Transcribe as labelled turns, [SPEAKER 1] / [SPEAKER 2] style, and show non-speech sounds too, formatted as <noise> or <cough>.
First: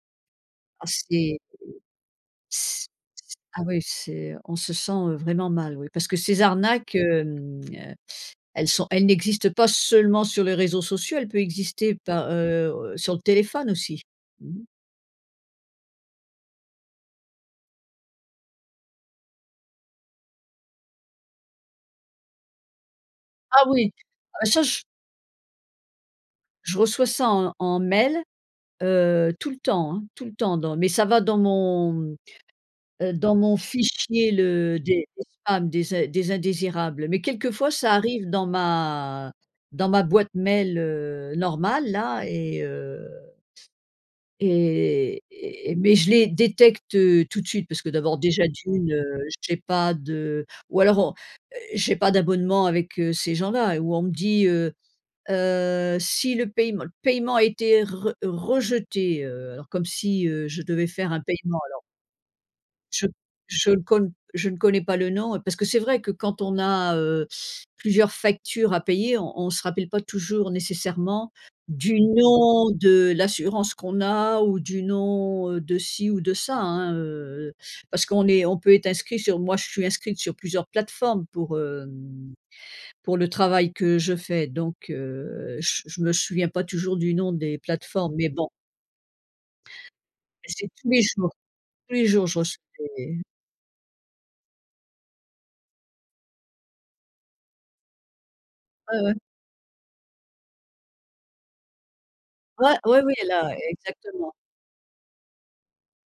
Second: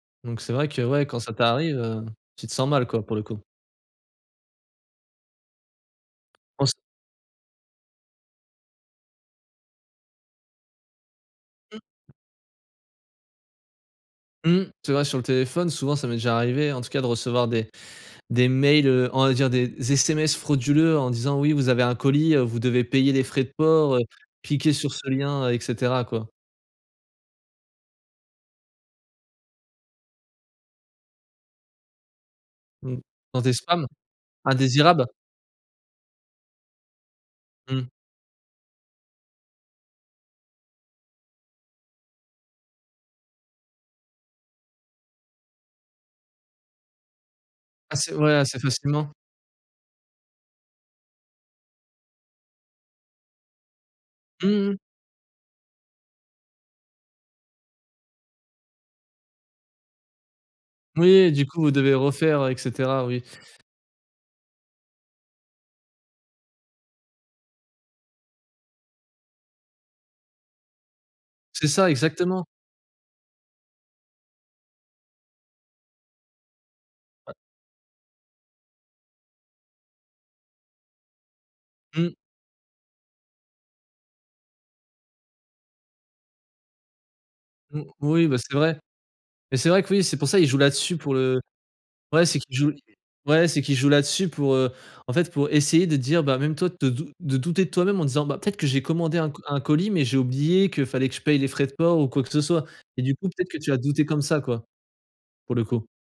[SPEAKER 1] Donc, c'est vrai que,
[SPEAKER 2] Ah
[SPEAKER 1] ouais, quand ça
[SPEAKER 2] c'est
[SPEAKER 1] t'arrive, heu, tu te sens mal,
[SPEAKER 2] s s
[SPEAKER 1] quoi, pour le coup.
[SPEAKER 2] ah oui, c'est on se sent, heu, vraiment mal. Oui, parce que ces
[SPEAKER 1] En s
[SPEAKER 2] arnaques, hem, heu, elles sont elles n'existent pas seulement sur les réseaux sociaux. Elle peut exister
[SPEAKER 1] <unintelligible>
[SPEAKER 2] par, heu heu, sur le téléphone aussi. Mmh.
[SPEAKER 1] Mmh. C'est vrai, sur le téléphone, souvent, ça m'est déjà arrivé, en tout cas, de recevoir des des mails, heu. On va dire, des sms frauduleux, en disant: «Oui, vous avez un colis, heu, vous devez payer les frais de
[SPEAKER 2] Ah oui,
[SPEAKER 1] port, heu.
[SPEAKER 2] ah ça,
[SPEAKER 1] Cliquez
[SPEAKER 2] je
[SPEAKER 1] sur ce lien et cetera quoi».
[SPEAKER 2] je reçois ça en en mail, heu, tout le temps, hein. Tout le temps dans mais ça va dans mon
[SPEAKER 1] Mmh,
[SPEAKER 2] heu, dans
[SPEAKER 1] dans tes
[SPEAKER 2] mon
[SPEAKER 1] spams?
[SPEAKER 2] fichier, le des
[SPEAKER 1] Indésirables?
[SPEAKER 2] spams, des in des indésirables. Mais quelquefois
[SPEAKER 1] Mmh.
[SPEAKER 2] ça arrive dans ma dans ma boîte mail, heu, normale là et heu et et et mais je les détecte, heu, tout de suite, parce que,
[SPEAKER 1] Assez,
[SPEAKER 2] d'abord
[SPEAKER 1] ouais,
[SPEAKER 2] déjà
[SPEAKER 1] assez
[SPEAKER 2] d'une, heu,
[SPEAKER 1] facilement?
[SPEAKER 2] j'ai pas de ou alors, on heu, j'ai pas d'abonnement avec, heu, ces gens-là et où on me dit:
[SPEAKER 1] Mmh
[SPEAKER 2] «Heu
[SPEAKER 1] mh.
[SPEAKER 2] heu, si le paiem paiement a été re rejeté, heu». Alors, comme si, heu, je devais faire un
[SPEAKER 1] Oui, du
[SPEAKER 2] paiement,
[SPEAKER 1] coup, vous
[SPEAKER 2] alors
[SPEAKER 1] devez refaire, heu et cetera.
[SPEAKER 2] je
[SPEAKER 1] Oui.
[SPEAKER 2] je ne con je ne connais pas le nom, heu, parce que, c'est vrai que, quand on a, heu, plusieurs factures à payer, on on se rappelle pas toujours nécessairement
[SPEAKER 1] C'est ça,
[SPEAKER 2] du
[SPEAKER 1] exactement!
[SPEAKER 2] nom de l'assurance qu'on a ou du nom, heu, de ci ou de ça, hein,
[SPEAKER 1] Ouais.
[SPEAKER 2] heu heu, parce qu'on est on peut être inscrit sur moi, je suis inscrite sur plusieurs plateformes pour,
[SPEAKER 1] Mmh.
[SPEAKER 2] hem, pour le travail que je fais, donc, heu, je je me souviens pas toujours du nom des
[SPEAKER 1] Mmh,
[SPEAKER 2] plateformes,
[SPEAKER 1] oui,
[SPEAKER 2] mais
[SPEAKER 1] bah,
[SPEAKER 2] bon.
[SPEAKER 1] c'est vrai. Mais, c'est vrai que, oui, c'est pour ça, ils jouent
[SPEAKER 2] C'est tous
[SPEAKER 1] là-dessus
[SPEAKER 2] les
[SPEAKER 1] pour
[SPEAKER 2] jours.
[SPEAKER 1] le
[SPEAKER 2] Tous les
[SPEAKER 1] ouais,
[SPEAKER 2] jours, je
[SPEAKER 1] c'est qu'ils
[SPEAKER 2] reçois
[SPEAKER 1] jouent l
[SPEAKER 2] des
[SPEAKER 1] ouais, c'est qu'ils jouent là-dessus, pour, heu, en fait, pour essayer de dire bah, même toi de dou de douter de toi-même en disant: «Bah, peut-être que j'ai
[SPEAKER 2] Ouais, ouais.
[SPEAKER 1] commandé un co un colis? Mais, j'ai oublié qu'il fallait que je paye les frais de port ou quoi que ce soit»
[SPEAKER 2] Ouais,
[SPEAKER 1] et
[SPEAKER 2] oui,
[SPEAKER 1] du coup, peut-être
[SPEAKER 2] là,
[SPEAKER 1] que tu va douter comme
[SPEAKER 2] exactement.
[SPEAKER 1] ça, quoi, pour le coup.